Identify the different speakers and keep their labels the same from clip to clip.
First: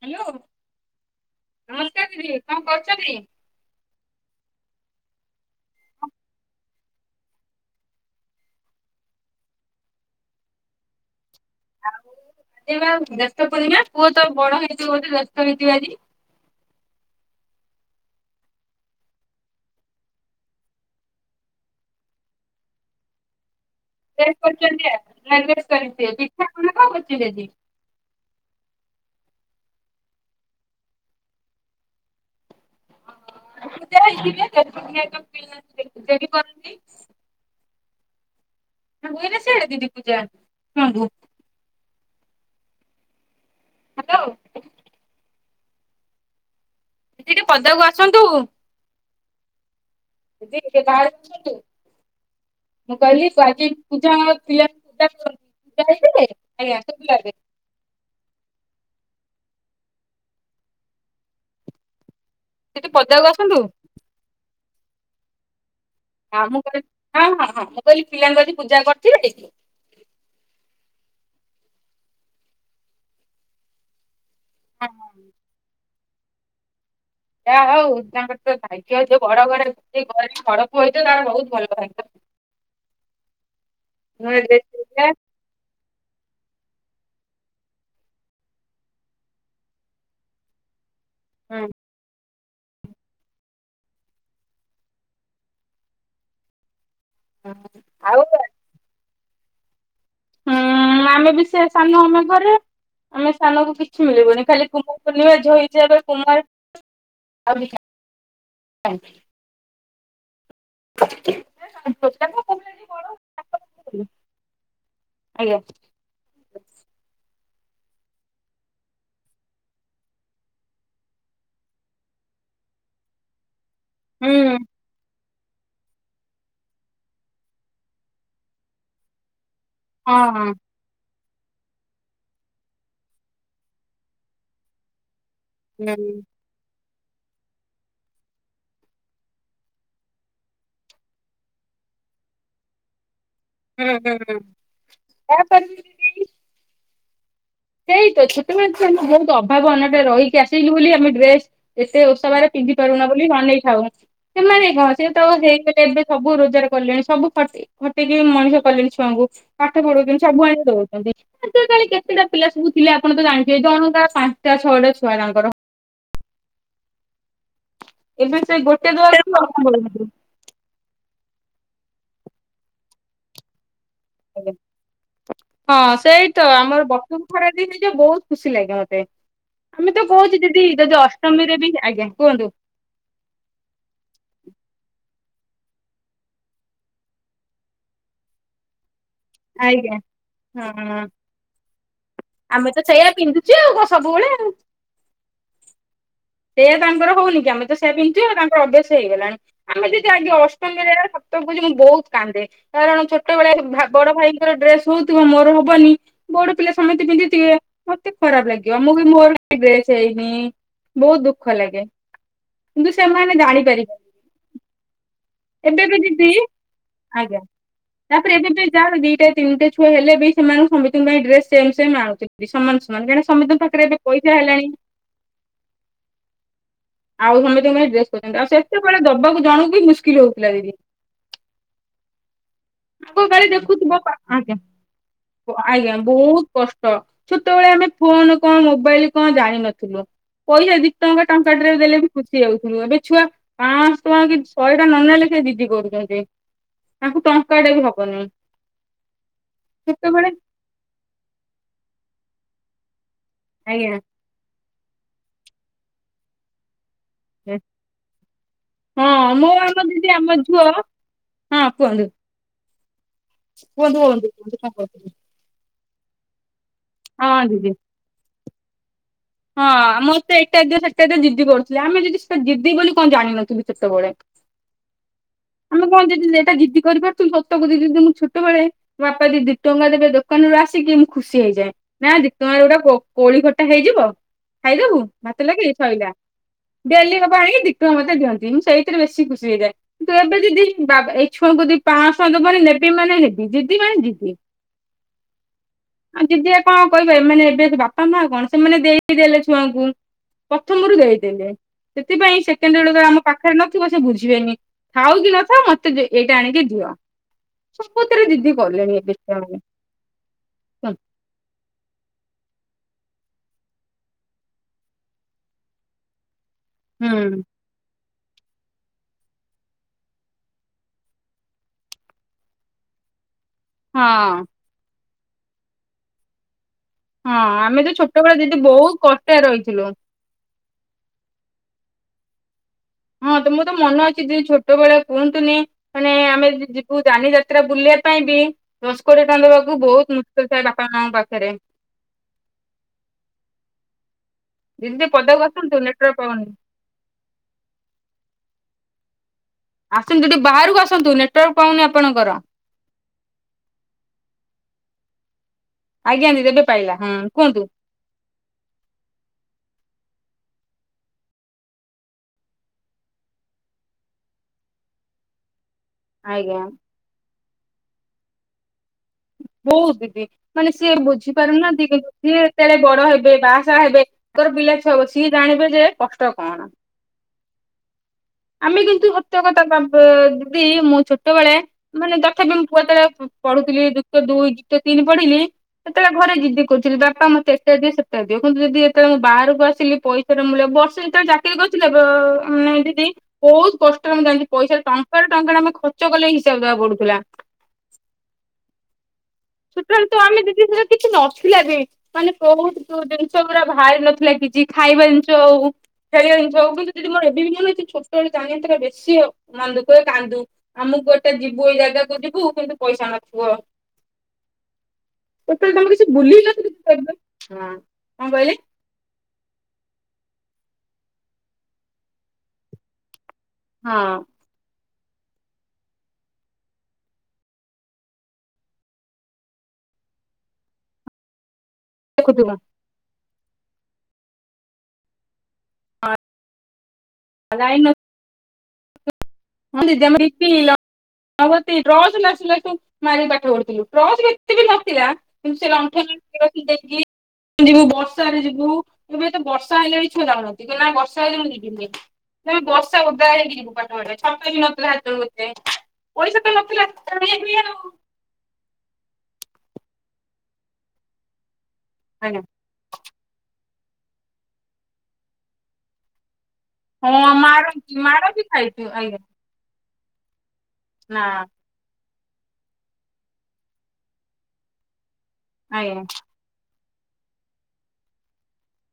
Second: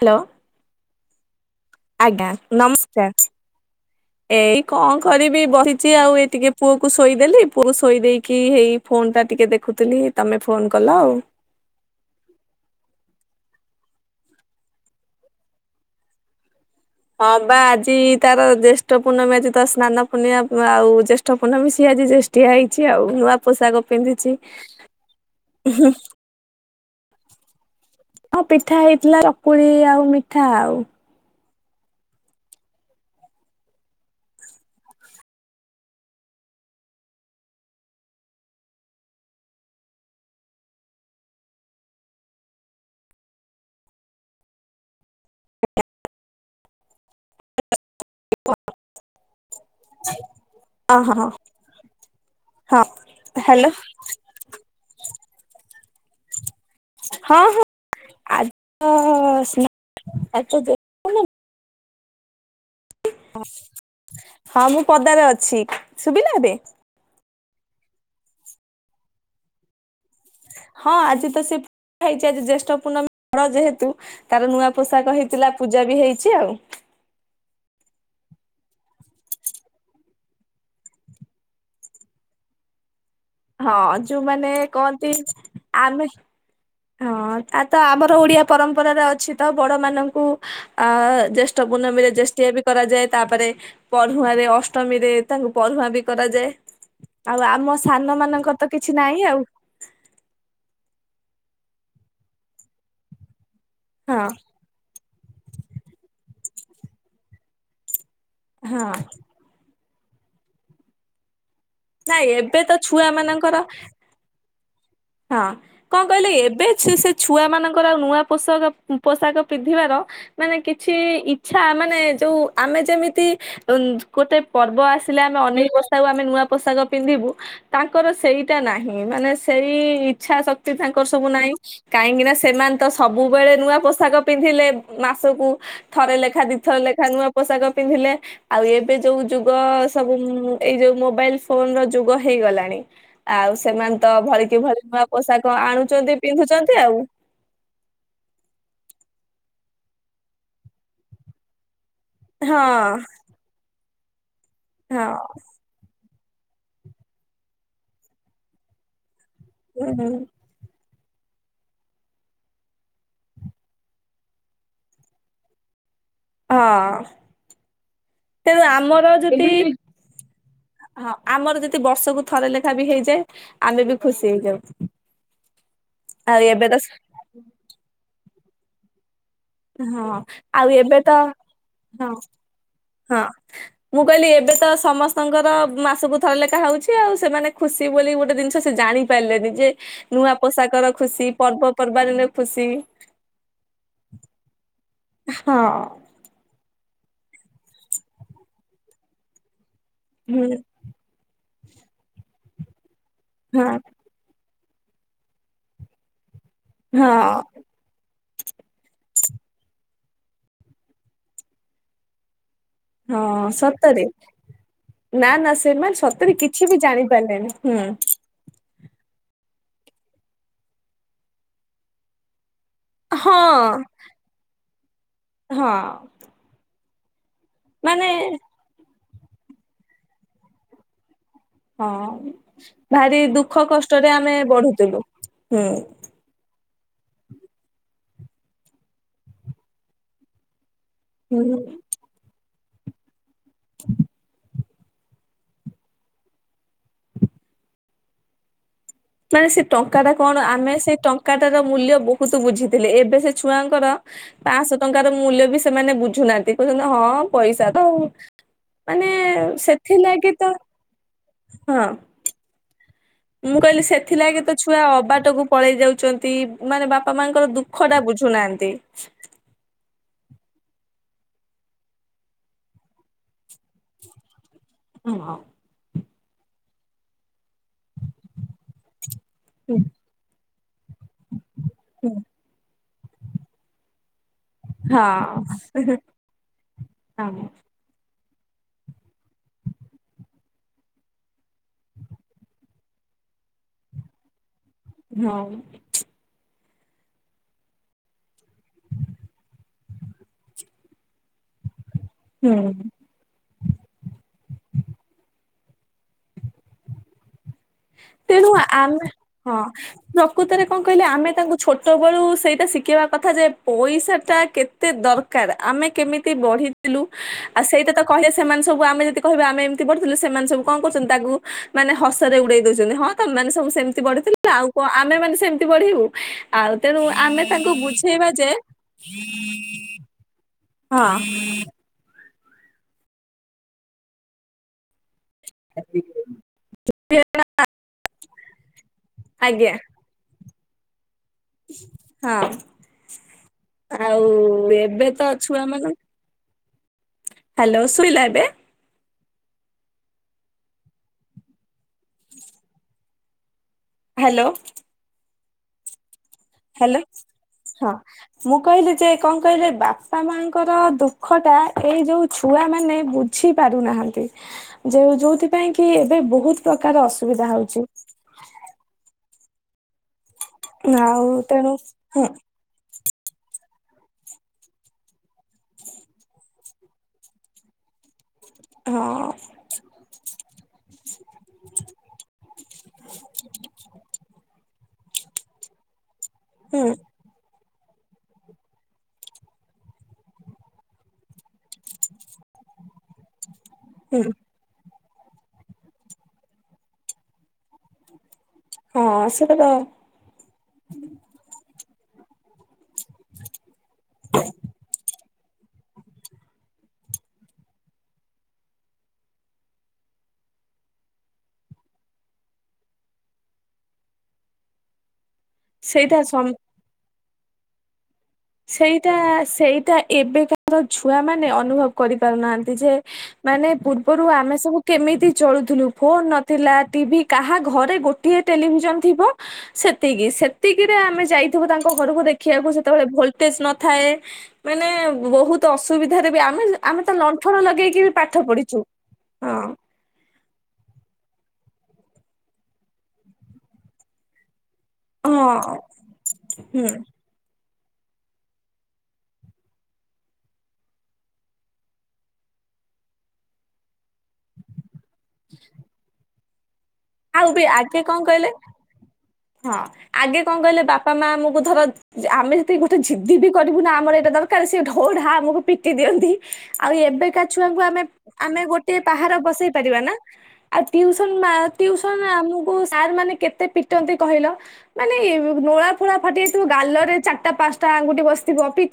Speaker 1: Hello ଆଜ୍ଞା ନମସ୍କାର ଏଇ। କଁ କରିବି ବସିଛି ଆଉ ଏଇ ଟିକେ ପୁଅକୁ ଶୋଇଦେଲି ପୁଅକୁ ଶୋଇ ଦେଇକି ହେଇ ଫୋନ ଟା ଟିକେ ଦେଖ ଖୁଥିଲି ତମେ ଫୋନ କଲ ଆଉ।
Speaker 2: ଆଜି ବା ଜେଷ୍ଟ ପୂର୍ଣ୍ଣିମା ପୁଅ ତ ବଡ ହେଇଥିବ ଯଦି ଜେଷ୍ଟ ହେଇଥିବ ଆଜି।
Speaker 1: ହଁ ବା ଆଜି ତାର ଯେଷ୍ଟ ପୂର୍ଣ୍ଣମୀ ଆଜି ତ ସ୍ନାନ ପୂର୍ଣିମା ଆଉ ଜେଷ୍ଠ ପୂର୍ଣମୀ ସିଏ ଆଜି ଜେଷ୍ ଜେଷ୍ଟିଆ ହେଇଛି ଆଉ ନୂଆ ପୋଷାକ। ପିନ୍ଧିଛି
Speaker 2: ଡ୍ରେସ ପେଣ୍ଟ କେମତିଆ ନା ପିଠା କଣ କଣ କରିଛନ୍ତି ଆଜି।
Speaker 1: ହଁ ପିଠା ହେଇଥିଲା ଚକୁଳି ଆଉ ମିଠା ଆଉ।
Speaker 2: ଆଉ ପୂଜା ହେଇଥିବେ ଜେଷ୍ଟ ପୂର୍ଣ୍ଣିମାରେ ବା ପିଲାଙ୍କୁ ପୂଜା। ବି କରନ୍ତି। ନାଁ ହୁଏ ନା ସିଆଡେ ଦିଦି ପୂଜା ଛୁଆଙ୍କୁ। ହା ଲୋ। ଦିଦି ଟିକେ ପଦାକୁ ଆସନ୍ତୁ। ଦି ଦି ଟିକେ
Speaker 1: ଅ ହଁ
Speaker 2: ବାହାରକୁ
Speaker 1: ହଁ
Speaker 2: ଯାଆନ୍ତୁ।
Speaker 1: ହଁ
Speaker 2: ମୁଁ କହିଲି ଆଜି
Speaker 1: ହ୍ୟାଲୋ
Speaker 2: ପୂଜା ପିଲାଙ୍କୁ ପୂଜା କରନ୍ତି ପୂଜା ହେଇଥିଲେ। ଆଜ୍ଞା ଶୁଭିଲା ଏବେ
Speaker 1: ହଁ ହଁ [inaudible]
Speaker 2: ଟିକେ ପଦାକୁ ଆସନ୍ତୁ।
Speaker 1: ହଁ ମୁଁ ପଦାରେ ଅଛି। ଶୁଭିଲା
Speaker 2: ହଁ
Speaker 1: ଏବେ?
Speaker 2: ମୁଁ କହିଲି ହଁ ହଁ ହଁ ମୁଁ କହିଲି ପିଲାଙ୍କୁ ଆଜି ପୂଜା କରିଥିବେ।
Speaker 1: ହଁ ଆଜି ତ ସେ ପୂଜା ହେଇଛି ଆଜି ଜ୍ୟେଷ୍ଠ ପୂର୍ଣ୍ଣମୀ ବଡ ଯେହେତୁ। ତାର ନୂଆ ପୋଷାକ
Speaker 2: ହଁ।
Speaker 1: ହେଇଥିଲା ପୂଜା ବି ହେଇଛି ଆଉ।
Speaker 2: ଯା ହଉ ତାଙ୍କର ତ ଭାଗ୍ୟ ଯୋଉ ବଡ ଘରେ ଯିଏ ଘରେ ବଡ ପୁଅ ହେଇଥିବ ତାର ବହୁତ ଭଲ ଭାଗ୍ୟ।
Speaker 1: ହଁ
Speaker 2: ନୂଆ
Speaker 1: ଯୋଉମାନେ
Speaker 2: ଡ୍ରେସ୍ ହେଇଥିଲା
Speaker 1: କହନ୍ତି ଆମେ। ହଁ ତା ତ ଆମର ଓଡିଆ ପରମ୍ପରାରେ ଅଛି ତ ବଡ ମାନଙ୍କୁ। ଆ ଯେଷ୍ଟ
Speaker 2: ହୁଁ
Speaker 1: ପୂର୍ଣ୍ଣମୀ ମିରେ ଜେଷ୍ ଷ୍ଟିଆ ବି କରାଯାଏ ତାପରେ ପଢୁଆଁ ରେ ଅଷ୍ଟମୀ ରେ ତାଙ୍କୁ ପଢୁଆଁ ବି କରାଯାଏ। ଆଉ ଆମ ସାନ
Speaker 2: ଆଉ
Speaker 1: ମାନଙ୍କ ତ କିଛି ନାହିଁ ଆଉ।
Speaker 2: ହୁଁ ଆମେ ବି ସେୟା ସାନ ଆମେ ଘରେ ଆମେ ସାନକୁ କିଛି
Speaker 1: ହଁ
Speaker 2: ମିଳିବନି ଖାଲି କୁମାର ପୂର୍ଣ୍ଣିମା ଝିଅ ହେଇଛେ ଯେତେବେଳେ କୁମାର
Speaker 1: ହଁ।
Speaker 2: ନାହିଁ। ଆଜ୍ଞା
Speaker 1: ନାଇଁ
Speaker 2: ହୁଁ
Speaker 1: ଏବେ ତ ଛୁଆମାନଙ୍କର ହଁ କଣ କହିଲେ ଏବେ ସେ ଛୁ ଛୁଆ ମାନଙ୍କର ଆଉ ନୂଆ ପୋଷାକ ପୋଷାକ ପିନ୍ଧିବାର ମାନେ କିଛି ଇଚ୍ଛା ମାନେ ଯୋଉ ଆମେ ଯେମିତି ଉଁ ଗୋଟେ ପର୍ବ ଆସିଲା। ଅନେକ ପୋଷାକ ଆମେ ନୂଆ ପୋଷାକ ପିନ୍ଧିବୁ ତାଙ୍କର ସେଇଟା ନାହିଁ ମାନେ ସେଇ।
Speaker 2: ହଁ
Speaker 1: ଇଚ୍ଛା
Speaker 2: ହଁ।
Speaker 1: ଶକ୍ତି ତାଙ୍କର ନାଇ କାହିଁକିନା ସେମାନେ ତ ସବୁବେଳେ ନୂଆ ପୋଷାକ ପିନ୍ଧିଲେ ମା ସବୁ
Speaker 2: ହୁଁ
Speaker 1: ଥରେ ଲେଖା ଦି ଥର ଲେ ନୂଆ ପୋଷାକ ପିନ୍ଧିଲେ ଆଉ ଏବେ ଯୋଉ ଯୁଗ ସବୁ ଏଇ ଯୋଉ ମୋବାଇଲ ଫୋନର ଯୁ ଯୁଗ ହେଇଗଲାଣି। ଆଉ
Speaker 2: ହୁଁ
Speaker 1: ସେମାନେ ତ
Speaker 2: ହୁଁ ହୁଁ
Speaker 1: ଭଳ କିି ଭଳି ନୂଆ ପୋଷାକ
Speaker 2: ତାପରେ ବି
Speaker 1: ଆଣୁଛନ୍ତି ପିନ୍ଧୁଛନ୍ତି ଆଉ।
Speaker 2: ସେଇ ତ ଛୋଟ [unintelligible] ବହୁତ ଅଭାବ ଅନାଟ ରହିକି ଆସିଲୁ ବୋଲି ଆମେ ଡ୍ରେସ ଏତେ ଓଷବାରେ ପିନ୍ଧି
Speaker 1: ହଁ
Speaker 2: ପାରୁନ ବୋଲି ମନେଇ ଥାଉ ସେମାନେ କଣ ସିଏତ
Speaker 1: ହଁ
Speaker 2: ହେଇଗଲେ ଏବେ ସବୁ ରୋଜଗାର କଲେଣି ସବୁ ଖ- ଖଟିକି ମଣିଷ କଲେଣି ଛୁଆଙ୍କୁ ପାଠ
Speaker 1: ହୁଁ
Speaker 2: ପଢୁଛନ୍ତି ସବୁ ଆଣି ଦଉ [unintelligible] କେତିଟା ପିଲା ସବୁ ଥିଲେ ଆପଣ ତ ଜାଣିଥିବେ ଜଣଙ୍କା ପାଞ୍ଚଟା ଛଅଟା ଛଆ ତାଙ୍କର
Speaker 1: ହଁ
Speaker 2: ଏବେ ସେ
Speaker 1: ତେଣୁ
Speaker 2: ଗୋଟେ
Speaker 1: ଆମର
Speaker 2: ଦୁଆକୁ
Speaker 1: ଯଦି
Speaker 2: ଅସମ୍ଭବ
Speaker 1: ହଁ ଆମର ଯଦି ବର୍ଷକୁ ଥରେ ଲେଖା ବି ହେଇଯାଏ ଆମେ ବି ଖୁସି ହେଇଯାଉ
Speaker 2: ହଁ
Speaker 1: ଆଉ
Speaker 2: ସେଇତ
Speaker 1: ଏବେ ତ
Speaker 2: ଆମର ବର୍ଷକୁ ଥରେ ହେଇଯିବ ବହୁତ ଖୁସି ଲାଗେ ମତେ ଆମେ ତ
Speaker 1: ହଁ
Speaker 2: କହୁଛୁ ଦିଦି
Speaker 1: ଆଉ ଏବେ
Speaker 2: ଯଦି
Speaker 1: ତ
Speaker 2: ଅଷ୍ଟମୀରେ ବି
Speaker 1: ହଁ
Speaker 2: ଆଜ୍ଞା କୁହନ୍ତୁ।
Speaker 1: ହଁ ମୁଁ କହିଲି ଏବେ ତ ସମ ଙ୍କର ମାସକୁ ଥରେ ଲେଖା ହଉଛି ଆଉ ସେମାନେ ଖୁସି ବୋଲି ଗୋଟେ ଜିନିଷ ସେ ଜାଣି ପାରିଲେନି ଯେ
Speaker 2: ଆଜ୍ଞା
Speaker 1: ନୂଆ ପୋଷାକର
Speaker 2: ହଁ
Speaker 1: ଖୁସି ପର୍ବପର୍ବାଣିର ଖୁସି
Speaker 2: ଆମେ ତ ସେଇଆ ପିନ୍ଧୁଛୁ ଆଉ କଣ ସବୁବେଳେ ଆଉ
Speaker 1: ହଁ।
Speaker 2: ଏଇ ତାଙ୍କର ହଉନି କି ଆମେ ସେ ପିନ୍ଧୁିବ ତାଙ୍କର ଅଭ୍ୟାସ ହେଇଗଲାଣି ଆମେ ଯଦି ଆଗେ
Speaker 1: ହୁଁ
Speaker 2: ଅଷ୍ଟମୀରେ ଫ ମୁଁ ବହୁତ କାନ୍ଦେ କାରଣ ଛୋଟବେଳେ
Speaker 1: ହଁ
Speaker 2: ଭା ବଡ ଭାଇଙ୍କର ଡ୍ରେସ ହଉଥିବ ମୋର ହବନି ବୋଡ ପିଲା ସମସ୍ତେ
Speaker 1: ହଁ
Speaker 2: ପିନ୍ଧିଥିବେ ମତେ ଖରାପ ଲାଗିବ ମୁଁ ବି ମୋର ଡ୍ରେସ ହେଇନି ବହୁତ ଦୁଃଖ ଲାଗେ କିନ୍ତୁ ସେମାନେ
Speaker 1: ହଁ
Speaker 2: ଜାଣିପାରିବେ
Speaker 1: ସତରେ ନା ନା ସେମାନେ
Speaker 2: ଏବେବି ଯିବି
Speaker 1: ସତରେ କିଛି ବି ଜାଣି
Speaker 2: ଆଜ୍ଞା
Speaker 1: ପାରିଲେନି ହୁଁ
Speaker 2: ତାପରେ ଏବେବି ଯାହାର ଦିଟା ତିନିଟା ଛୁଆ ହେଲେ ବି ସେମାନଙ୍କୁ ସମତିଙ୍କ ପାଇଁ ଡ୍ରେସ ସେମ୍ ସେମ୍ ଆଣୁଛନ୍ତି। ସମାନ ସମାନ କାରଣ ସମେତଙ୍କ
Speaker 1: ହଁ।
Speaker 2: ପାଖରେ ଏବେ ପଇସା ହେଲାଣି।
Speaker 1: ହଁ।
Speaker 2: ଆଉ ସମସ୍ତ ଡ୍ରେସ
Speaker 1: ମାନେ
Speaker 2: କରିଛନ୍ତି ଆଉ ସେତେବେଳେ ଦବାକୁ ଜଣକୁ ବି ମୁସ୍କିଲ ହଉଥିଲା ଦିଦି।
Speaker 1: ହଁ ଭାରି
Speaker 2: ଆଗ କାଳେ
Speaker 1: ଦୁଃଖ
Speaker 2: ଦେଖୁଥିବ
Speaker 1: କଷ୍ଟରେ ଆମେ
Speaker 2: ଆଜ୍ଞା
Speaker 1: ବଢୁଥିଲୁ। ହୁଁ
Speaker 2: ଆଜ୍ଞା ବହୁତ କଷ୍ଟ। ହ ଛୋଟବେଳେ ଆମେ ଫୋନ କଣ ମୋବାଇଲ କଣ ଜାଣିିନଥିଲୁ ପଇସା ଯ ଟଙ୍କା ଟଙ୍କା
Speaker 1: ହୁଁ
Speaker 2: ଟରେ ଦେଲେ ବି ଖୁସି ଯାଉଥିଲୁ ଏବେ ଛୁଆ ପାଆଁଶହ କି ପଇଟା ନ ନେଲେ ସେ ଦିଦି କରୁଛନ୍ତି ତାଙ୍କୁ ଟଙ୍କା ଟେ ବି ହବନି।
Speaker 1: ମାନେ ସେ ଟଙ୍କାଟା
Speaker 2: ସେତେବେଳେ
Speaker 1: କଣ ଆମେ ସେ ଟଙ୍କାଟ ର ମୂଲ୍ୟ ବହୁତ ବୁଝିଥିଲେ ଏବେ ସେ
Speaker 2: ଆଜ୍ଞା
Speaker 1: ଛୁଆଙ୍କର ପାଞ୍ଚଶହ ଟଙ୍କାର ମୂଲ୍ୟ ବି ସେମାନେ ବୁଝୁନାହାନ୍ତି କହୁଛ ହଁ ପଇସା ତ
Speaker 2: ହଁ
Speaker 1: ମାନେ
Speaker 2: ମୋ ଆମ ଦିଦି ଆମ
Speaker 1: ସେଥିଲାଗି ତ
Speaker 2: ଝୁଅ ହଁ କୁହନ୍ତୁ।
Speaker 1: ମୁଁ କହିଲି
Speaker 2: କୁହନ୍ତୁ କୁହନ୍ତୁ
Speaker 1: ସେଥିଲାଗି ତ
Speaker 2: କୁହନ୍ତୁ କଣ
Speaker 1: ଛୁଆ
Speaker 2: କହୁଥିଲେ?
Speaker 1: ଅବାଟକୁ ପଳେଇ ଯାଉଛନ୍ତି। ମାନେ ବାପା
Speaker 2: ହଁ
Speaker 1: ମାନଙ୍କର
Speaker 2: ଦିଦି
Speaker 1: ଦୁଃଖ ଟା ବୁଝୁନାହାନ୍ତି।
Speaker 2: ହଁ ମତେ ଏଟା ଦିଏ ସେଟା ଦିଅ ଜିଦି କରୁଥିଲେ ଆମେ ଯଦି ସେଟା ଜିଦି ବୋଲି କଣ ଜାଣିନଥିଲୁ ସେତେବେଳେ।
Speaker 1: କୁହ।
Speaker 2: ଆମେ କଣ ଯଦି ଏଇଟା ଜିଦି କରି ପାରୁଥୁଲୁ ସତ କହୁଚି ଯଦି ମୁଁ ଛୋଟବେଳେ ବାପା ଯଦି ଦି ଟଙ୍କା ଦେବେ ଦୋକାନରୁ ଆସ କି ମୁଁ ଖୁସି ହେଇଯାଏ ନା ଦି ଟଙ୍କାରେ ଗୋଟେ କୋ-କୋଳି ଖଟା ହେଇଯିବ। ଖାଇଦବୁ
Speaker 1: ହଁ।
Speaker 2: ଭାତେ ଲଗେ ଶୋଇଲା ବଆଲି କପ
Speaker 1: ହଁ
Speaker 2: ଆଣିକି ଦିଇ ଟଙ୍କା ମତେ ଦିଅନ୍ତୁ। ମୁଁ ସେଇଥିରେ ବେଶୀ ଖୁସି ହେଇଯାଏ। କିନ୍ତୁ ଏବେ ଯଦି ବାବା ଏଇ ଛୁଆଙ୍କୁ ଦି ପାଂଶ ଟଙ୍କା ଦବୁହାରି ନେବି ମନେ ନେବି ଜିଦି ମାନେ ଜିିଦି
Speaker 1: ହଁ।
Speaker 2: କଣ କହିବା ଏମାନେେ ଏବେ ବାପା ମା କଣ ସେମାନେ ଦେଇ ଦେଲେ ଛୁଆଙ୍କୁ ପ୍ରଥମରୁ ଦେଇଦେଲେ ସେଥିପାଇଁ
Speaker 1: ହୁଁ
Speaker 2: ସେକେଣ୍ଡେଳଳେ ଆମ ପାଖରେ ନଥିବ ସେ ବୁଝିବେନି ଥାଉ କି ନଥାଉ ମତେ ମତେ ଏଇଟା ଆଣିକି ଦିଅ ସବୁଥିରେ
Speaker 1: ତେଣୁ
Speaker 2: ଦିଦି କଲେଣି
Speaker 1: ଆମେ
Speaker 2: ଏବେ
Speaker 1: ହଁ
Speaker 2: ଛୁଆମାନେ।
Speaker 1: ପ୍ରକୃତରେ କଣ
Speaker 2: ହୁଁ
Speaker 1: କହିଲେ ଆମେ ତାଙ୍କୁ ଛୋଟ ବେଳୁ ସେଇଟା ସି ଖେବା କଥା ଯେ ପଇସା ଟା କେତେ ଦରକାର ଆମେ କେମିତି ବଢି ଥିଲୁ ଆଉ ସେଇଟା ତ କହିଲେ ସେମାନେ ସବୁ ଆମେ ଯଦି କହିବା ଆମେ ଏମିତି ପଢୁଥିଲୁ। ସେମାନେ ସବୁ କଣ କରୁଛନ୍ତି। ତାକୁ ମାନେ ହସରେ ଉଡେଇ ଛନ୍ତି ହଁ ତମ ମାନେ ସବୁ ସେମିତି
Speaker 2: ହଁ
Speaker 1: ବଢିଥିଲ ଆଉ କଣ ଆମେ ମାନେ ସେମିତି ବଢିବୁ ଆଉ। ତେଣୁ
Speaker 2: ହଁ
Speaker 1: ଆମେ ତାଙ୍କୁ
Speaker 2: ତ
Speaker 1: ବୁଝେଇବା
Speaker 2: ଛୋଟବେଳେ
Speaker 1: ଯେ
Speaker 2: ଦିଦି
Speaker 1: [inaudible]
Speaker 2: ବହୁତ କଷ୍ଟରେ ରହିଥିଲୁ।
Speaker 1: ହଁ। [inaudible]
Speaker 2: ହଁ ତ ମୁଁ ତ ମନେ ଅଛି ଯେ ଛୋଟବେଳେ କୁହନ୍ତୁନି ମାନେ ଆମେ ଯିବୁ ଜାନି ଯାତ୍ରା ବୁଲିବା ପାଇଁ ବି ଦଶ କୋଡ଼ିଏ ଟଙ୍କା
Speaker 1: ଆଜ୍ଞା
Speaker 2: ଦେବାକୁ ବହୁତ ମୁସ୍କିଲ ଥାଏ। ବାପା ମାଙ୍କ ପାଖ
Speaker 1: ହଁ। ଆଉ
Speaker 2: ଦିଦି ଟିକେ
Speaker 1: ଏବେ ତ
Speaker 2: ପଦାକୁ
Speaker 1: ଛୁଆ
Speaker 2: ଆସନ୍ତୁ
Speaker 1: ମାନଙ୍କୁ
Speaker 2: ନେଟୱାର୍କ ପାଉନି।
Speaker 1: ହାଲୋ ଶୁବିଲା ଏବେ
Speaker 2: ଆସନ୍ତୁ ଟିକେ ବାହାରକୁ ଆସନ୍ତୁ ନେଟୱାର୍କ ପାଉନି ଆପଣଙ୍କର
Speaker 1: ହାଲୋ।
Speaker 2: ଆଜ୍ଞା ଦିଦି ଏବେ ପାଇଲା
Speaker 1: ହାଲୋ
Speaker 2: ହଁ କୁହନ୍ତୁ।
Speaker 1: ହଁ ମୁଁ କହିଲି ଯେ କଣ କହିଲେ ବାପ ବାପା ମାଆଙ୍କର ଦୁଃଖ ଟା ଏଇ ଯୋଉ ଛୁଆ ମାନେ ବୁଝି ପାରୁନାହାନ୍ତି ଯେଉ ଯୋଉଥିପାଇଁ କି ଏବେ
Speaker 2: ଆଜ୍ଞା
Speaker 1: ବହୁତ ପ୍ରକାର ଅସୁବିଧା ହୋଉଚି।
Speaker 2: ବହୁତ ଦିଦି ମାନେ ସିଏ
Speaker 1: ଆଉ ତେଣୁ
Speaker 2: ବୁଝିପାରୁନାହାନ୍ତି କିନ୍ତୁ
Speaker 1: ହୁଁ
Speaker 2: ସିଏ ଯେତେଳେ ବଡ ହେବ ସେ ବାହାସାହା ହେବେ ତାଙ୍କର ପିଲା ଛୁଆ ହେବେ ସିଏ ଜାଣିବେ ଯେ କଷ୍ଟ କଣ? ଆମେ
Speaker 1: ହଁ
Speaker 2: କିନ୍ତୁ ହତ୍ୟ କଥା କାମ୍ପ ଦିଦି ମୁଁ ଛୋଟବେଳେ ମାନେ ତଥାପି ମୁ ଯେତେବେଳେ ପଢୁଥିଲି ଯୁକ୍ତ ଦୁଇ ଯୁକ୍ତ ତିନି ପଢ଼ିଲି ସେତେବେଳେ ଘରେ ଜିଦି
Speaker 1: ହୁଁ
Speaker 2: କରୁଥିଲି ବାପା ମତେ ସେ ଦି ସେତଟା ଦିଅ କିନ୍ତୁ ଯଦି ଯେତେବେଳେ ମୁଁ ବାହାରକୁ ଆସିଲି ପଇସାର ମୂଲ୍ୟ ବର୍ଷ ଯେତେବେଳେ ଚାକିରି କରିୁଥିଲି ଏବେ ଏ ଦିଦି ବହୁତ କଷ୍ଟରେ
Speaker 1: ହୁଁ
Speaker 2: ମୁଁ ଜାଣିଚି ପଇସା ଟା ଟ ସେତେଳେ ଟଙ୍କା ଟେ ଆମେ ଖର୍ଚ୍ଚ କଲେ ହିସାବ ଦବା କୁ ପଡୁଥିଲା।
Speaker 1: ହଁ ସ
Speaker 2: ସେତେଳେ ତ ଆମେ ଦଦି ସେ କିଛି ନଥିଲା ବି ମାନେ ବହୁତ ଜିନିଷ ଗୁଡା ବାହାରି ନଥିଲା କିଛି ଖାଇବା ଜିନିଷ ହୋଉ ଖେଳିବା ଜିନିଷ ହଉ କିନ୍ତୁ ଦିଦି ମୋର ଏବେ ବି ମନେଅଛି ଛୋଟବେଳେ ଜାଣତ୍ୟ ବେଶୀ ମନ୍ଦ ଦୁଃଖ ହୁଏ କାନ୍ଦ ଦୋଉ ଆମକୁ ଗୁଟେ ଯିବୁ ଏଇ ଜାଗାକୁ ଯିବୁ କିନ୍ତୁ ପଇସା ନଥିବ। ଟୋଟାଲ ତମେ କିଛି
Speaker 1: ସେଇଟା ସମ
Speaker 2: ବୁଲିଲନି ହଁ। କଣ କହିଲେ?
Speaker 1: ସେଇଟା ସେଇଟା ଏବେକା ର ଛୁଆ ମାନେ ଅନୁଭବ କରି ପାରୁନାହାନ୍ତି। ଯେ ମାନେ
Speaker 2: ହଁ
Speaker 1: ପୂର୍ବରୁ ଆମେ ସବୁ କେମିତି ଚଳୁଥିଲୁ ଫୋନ ନଥିଲା ଟିଭି କାହା ଘରେ ଗୋଟିଏ ଟେଲିଭିଜନ ଥିବ ସେ ସେତିକି ସେତିକିରେ ଆମେ ଯାଇଥିବୁ ତାଙ୍କ ଘରକୁ
Speaker 2: ଦେଖୁଥିବ
Speaker 1: ଦେଖିବାକୁ ସେତେବେଳେ ଭଲ ତେଜ ନଥାଏ ମାନେ ବହୁତ ଅସୁବିଧାରେ ବି ଆମେ ଆମେ ତ ଲଣ୍ଠଣ
Speaker 2: ଲାଇନ
Speaker 1: ଲଗେଇକି ବି ପାଠ ପଢିଛୁ।
Speaker 2: ହଁ ଦିଦି ଆମ ରି ପି ଲ ମହମବତୀ ଟ୍ରଚ [unintelligible] ମାରି ପାଠ ପଢିଥିଲୁ ଟ୍ରଚ ବି ଏତେ ବି ନ ଥିଲା କିନ୍ତୁ ସେ
Speaker 1: ହଁ
Speaker 2: ଲଣ୍ଠଣ କିରୋସିନି ଦେଇକି
Speaker 1: ହୁଁ
Speaker 2: ଯିବୁ ବର୍ଷାରେ ଯିବୁ ଏବେ ତ ବର୍ଷା ହେଲେ ଛୁଆ ଯାଉନାହାନ୍ତି କେନ୍ନା ନା ବର୍ଷାଇଲାଣି ଯିବିନି ନାଇଁ ବର୍ଷା ଉଦା ହେଇକି ଯିବୁ ପାଠ ପଢିବାକୁ ଛତା ବି ନଥିଲା ସେତେବେଳେ ଏତେ ପଇଶା ତ ନଥିଲା
Speaker 1: ଆଉ ବି ଆଗେ କଣ କହିଲେ, ହଁ ଆଗେ କଣ କହିଲେ ବାପା ମା ଆମକୁ ଧର
Speaker 2: ଆଜ୍ଞା
Speaker 1: ଆମେ ସେତିକି ଗୋଟେ ଜିଦ୍ଦି ବି କରିବୁ ନା ଆମର ଏଇଟା ଦରକାର ସେ ଢୋଢା ଆମକୁ ପିଟି ଦିଅନ୍ତି। ଆଉ
Speaker 2: ହଁ
Speaker 1: ଏବେକା ଛୁଆଙ୍କୁ
Speaker 2: ମାରନ୍ତି
Speaker 1: ଆମେ
Speaker 2: ମାଡ ବି
Speaker 1: ଆମେ
Speaker 2: ଖାଇଛୁ
Speaker 1: ଗୋଟେ
Speaker 2: ଆଜ୍ଞା
Speaker 1: ପାହାର ବସେଇ ପାରିବା ନା ଆଉ
Speaker 2: ନା
Speaker 1: ଟ୍ୟୁସନ ମା ସନ ଆମକୁ ସାର୍ ମାନେ କେତେ ପିଟନ୍ତି କହିଲ, ମାନେ ନୋଳା
Speaker 2: ଆଜ୍ଞା
Speaker 1: ଫୋଳା ଫାଟି ଯାଇଥିବ ଗାଲ ରେ ଚାରଟା ପାଞ୍ଚଟା ଆଙ୍ଗୁଠି ବସିଥିବ ପି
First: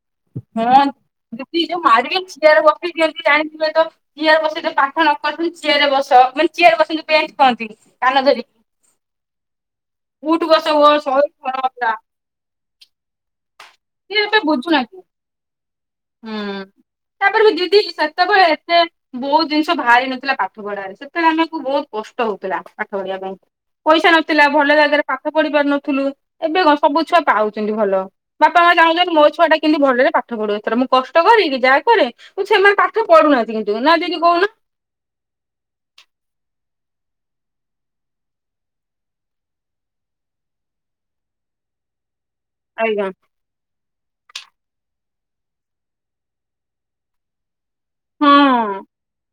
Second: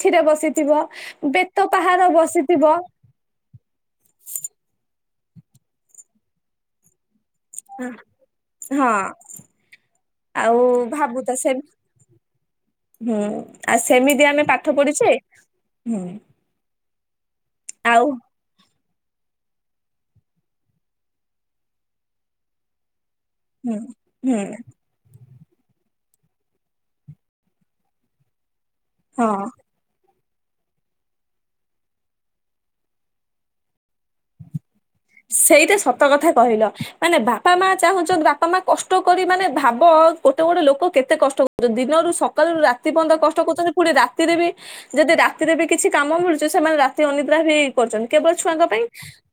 Speaker 2: ହଁ ଦିଦି ଯୋଉ ମାରିବେ
Speaker 1: ବସିଥିବ
Speaker 2: ଚିଆରେ ବସେଇଦିଅନ୍ତି ଜାଣିଥିବେ ତ ଚିଆର ବସେଇ ତ ପାଠ ନ ଥିଲେ ଚେୟାରେ ବସ ମାନେ ଚେୟାରରେ ବସିକି ପେଣ୍ଟ କହନ୍ତି କାନ ଧରିକି।
Speaker 1: ହଁ
Speaker 2: ଉଠ
Speaker 1: ଆଉ
Speaker 2: ବସ ହୁଅ
Speaker 1: ଭାବୁ
Speaker 2: ଶହେ
Speaker 1: ତ ସେ
Speaker 2: ଥର ପୁରା।
Speaker 1: ହୁଁ ଆ
Speaker 2: ସିଏ
Speaker 1: ସେମିତି
Speaker 2: ଏବେ
Speaker 1: ଆମେ ପାଠ
Speaker 2: ବୁଝୁନାହାନ୍ତି।
Speaker 1: ପଢିଛେ।
Speaker 2: ହୁଁ ତାପରେ ବି ଦିଦି
Speaker 1: ଆଉ
Speaker 2: ସେତେବେଳେ ଏତେ ବହୁତ ଜିନିଷ ବାହାରି ନଥିଲା ପାଠ ପଢାରେ ସେତେବେଳେ ଆମକୁ ବହୁତ କଷ୍ଟ ହଉଥିଲା, ପା ଢିବା ପାଇଁ,
Speaker 1: ହୁଁ
Speaker 2: ପଇସା
Speaker 1: ହୁଁ
Speaker 2: ନଥିଲା ଭଲ ଜାଗାରେ ପାଠ ପାଠ ପଢି ପାରୁ ନଥିଲୁ, ଏବେ କଣ ସବୁ ଛୁଆ ପାଉଛନ୍ତି ଭଲ, ବାପ ମା ଚାହୁଁଛନ୍ତି ମୋ
Speaker 1: ହଁ।
Speaker 2: ଛୁଆଟା କେମତି ଭଲରେ ପାଠ ପଢୁ ଏଥର। କଷ୍ଟ କରେ କିି ଯାହା କରେ, ସେମାନେ ପାଠ ପଢୁନାହାନ୍ତି କିନ୍ତୁ ନା ଦିଦି କହୁନ।
Speaker 1: ସେଇଟା ସତ କଥା କହିଲ, ମାନେ ବାପା ମା ଚାହୁଁଛନ୍ତି ବାପା ମା କଷ୍ଟ କରି ମାନେ ଭାବ ଗୋଟେ ଗୋଟେ ଲୋକ କେତେ କଷ୍ଟ କରୁଛନ୍ତି ଦିନରୁ ସକାଳୁ ରାତି
Speaker 2: ଆଜ୍ଞା।
Speaker 1: ପର୍ଯ୍ୟନ୍ତ କଷ୍ଟ କରୁଛନ୍ତି ପୁଣି ରାତିରେ ବି ଯଦି ରାତିରେ ବି କିଛି କାମ ମିଳୁଛି ସେମାନେ ରାତି ଅନିଦ୍ରା ହୋଇ କରୁଛନ୍ତି
Speaker 2: ହଁ
Speaker 1: କେବଳ ଛୁଆଙ୍କ ପାଇଁ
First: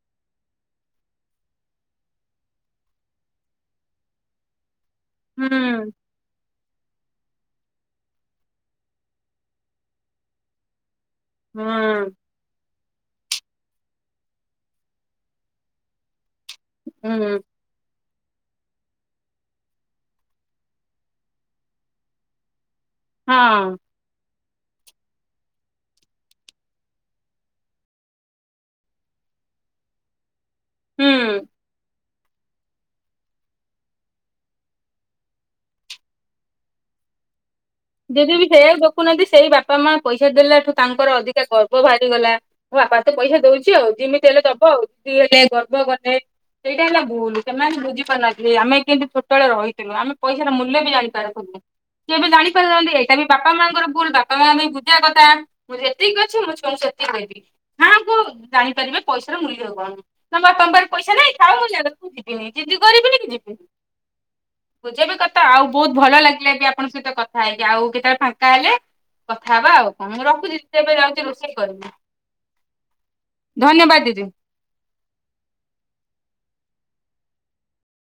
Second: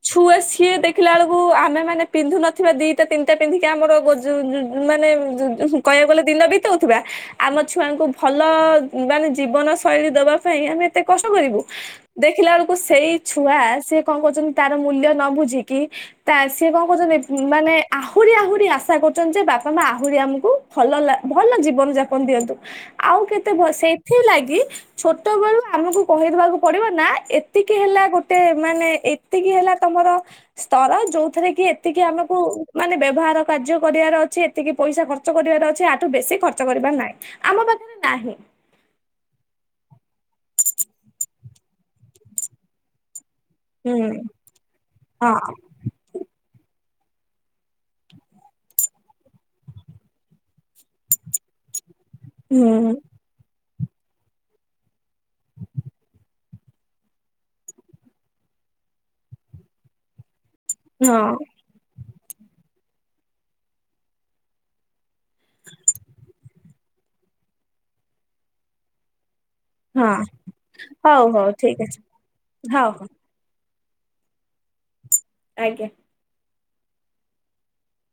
Speaker 1: ଛୁଆ ସି କିଏ ଦେଖିଲା ବେଳକୁ ଆମେମାନେ ପିନ୍ଧୁ ନଥିବା ଦିଇଟା ତିନିଟା ପିନ୍ଧିକି ଆମର ଗଜୁ ଜୁ ମାନେ ଜୁ
Speaker 2: ହୁଁ
Speaker 1: କହିବାକୁ ଗଲେ ଦିନ ବି ଦଉଥିବା ଆମ ଛୁଆଙ୍କୁ ଭଲ ମାନେ ଜୀବନ ଶୈଳୀ ଦବା ପାଇଁ ଆମେ ତେ କଷ୍ଟ କରିବୁ,
Speaker 2: ହୁଁ
Speaker 1: ଦେଖିଲା ବେଳକୁ ସେଇ ଛୁଆ ସିଏ କଣ କରୁଛନ୍ତି ତାର ମୂଲ୍ୟ ନ ବୁଝି ଝିକି ତା ସିଏ କଣ
Speaker 2: ହୁଁ
Speaker 1: କରୁଛନ୍ତି ମାନେ ଆହୁରି ଆହୁରି ଆଶା କରୁଛନ୍ତି ଯେ ବାପା ମା ଆହୁରି ଆମକୁ ଭଲ ଲା ଭଲ ଜୀବନ ଯାପନ ଦିଅନ୍ତୁ। ଆଉ କେତେ ଭ
Speaker 2: ହଁ
Speaker 1: ସେଇଥି ଲାଗି କି ଛୋଟ ବେଳୁ ଆମକୁ କହିଦବାକୁ ପଡିବ ନା ଏତିକି ହେଲା ଗୋଟେ ମାନେ ଏତିକି ହେଲା ତମର ସ୍ତର
Speaker 2: ହୁଁ।
Speaker 1: ଯଉଥିରେ କି ଏତିକି ଆମେ କୁ ମାନେ ବ୍ୟବହାର କାର୍ଯ୍ୟ କରିବାର ଅଛି, ଏତିକି ପଇସା ଖର୍ଚ୍ଚ କରିବାର ଅଛି ଆଠୁ ବେଶି ଖର୍ଚ୍ଚ କରିବାର ନାହିଁ। ଆମ ପାଖରେ ନାହିଁ
Speaker 2: ଯଦି ବି ସେଇଆକୁ ଦେଖୁନାହାନ୍ତି ସେଇ ବାପା ମା ପଇ ପଇସା ଦେଲା ଠୁ ତାଙ୍କର ଅଧିକା ଗର୍ବ ବାହାରିଗଲା ବାପା ତ ପଇସା ଦଉଛି, ଆଉ
Speaker 1: ହୁଁ
Speaker 2: ଯିମିତି ହେଲେ ଦବ ଆଉ, ଇଏ
Speaker 1: ହଁ
Speaker 2: ସେଥିପାଇଁ ଗର୍ବ କଲେ ସେଟା ହେଲା ଭୁଲ ସେମାନେ ବୁଝିପାରୁନାହାନ୍ତି ଯେ ଆମେ କେନ୍ତି ଛୋଟବେଳେ ରହିଥିଲୁ, ଆମେ ପଇସାର ମୂଲ୍ୟ ବି ଜାଣିପାରୁଥିଲୁ। କେବେ ଜାଣି ପାରିଲାନି
Speaker 1: ହୁଁ
Speaker 2: ଏଇଟା ବି ବାପା ମାଙ୍କର ଭୁଲ ବାପା ମା ବି ବୁଝିବା କଥା ମୁଁ ଯେତିକି ଅଛି ମୋ ଛୁଆଙ୍କୁ ସେତିକି ଦେବି, ହଁ କୁ ଜାଣିପାରିବି ପଇସାର ମୂଲ୍ୟକଣ, ତ ତମ ପାଖରେ
Speaker 1: ହଁ
Speaker 2: ପଇସା ନାଇଁ ଥାଉୁ ମୁଁ ଯା ଯିବିନି ଜିଦି କରିବିନି କି ଯିବିନି। ବୁଝିବା ବି କଥା, ଆଉ ବହୁତ ଭଲ ଲାଗିଲା ବି ଆପଣଙ୍କ ସହିତ କଥା ହେଇକି, ଆଉ କେତେବେଳେ ଫାଙ୍କା ହେଲେ କଥା ହେବା ଆଉ କଣ,
Speaker 1: ହଁ
Speaker 2: ମୁଁ ରଖୁଛି ଏବେ
Speaker 1: ହଉ
Speaker 2: ଯାଉଛି
Speaker 1: ହଉ
Speaker 2: ରୋଷେଇ
Speaker 1: ଠିକ
Speaker 2: କରିବି।
Speaker 1: ଅଛି ହଉ ହଉ
Speaker 2: ଧନ୍ୟବାଦ ଦିଦି।
Speaker 1: ଆଜ୍ଞା।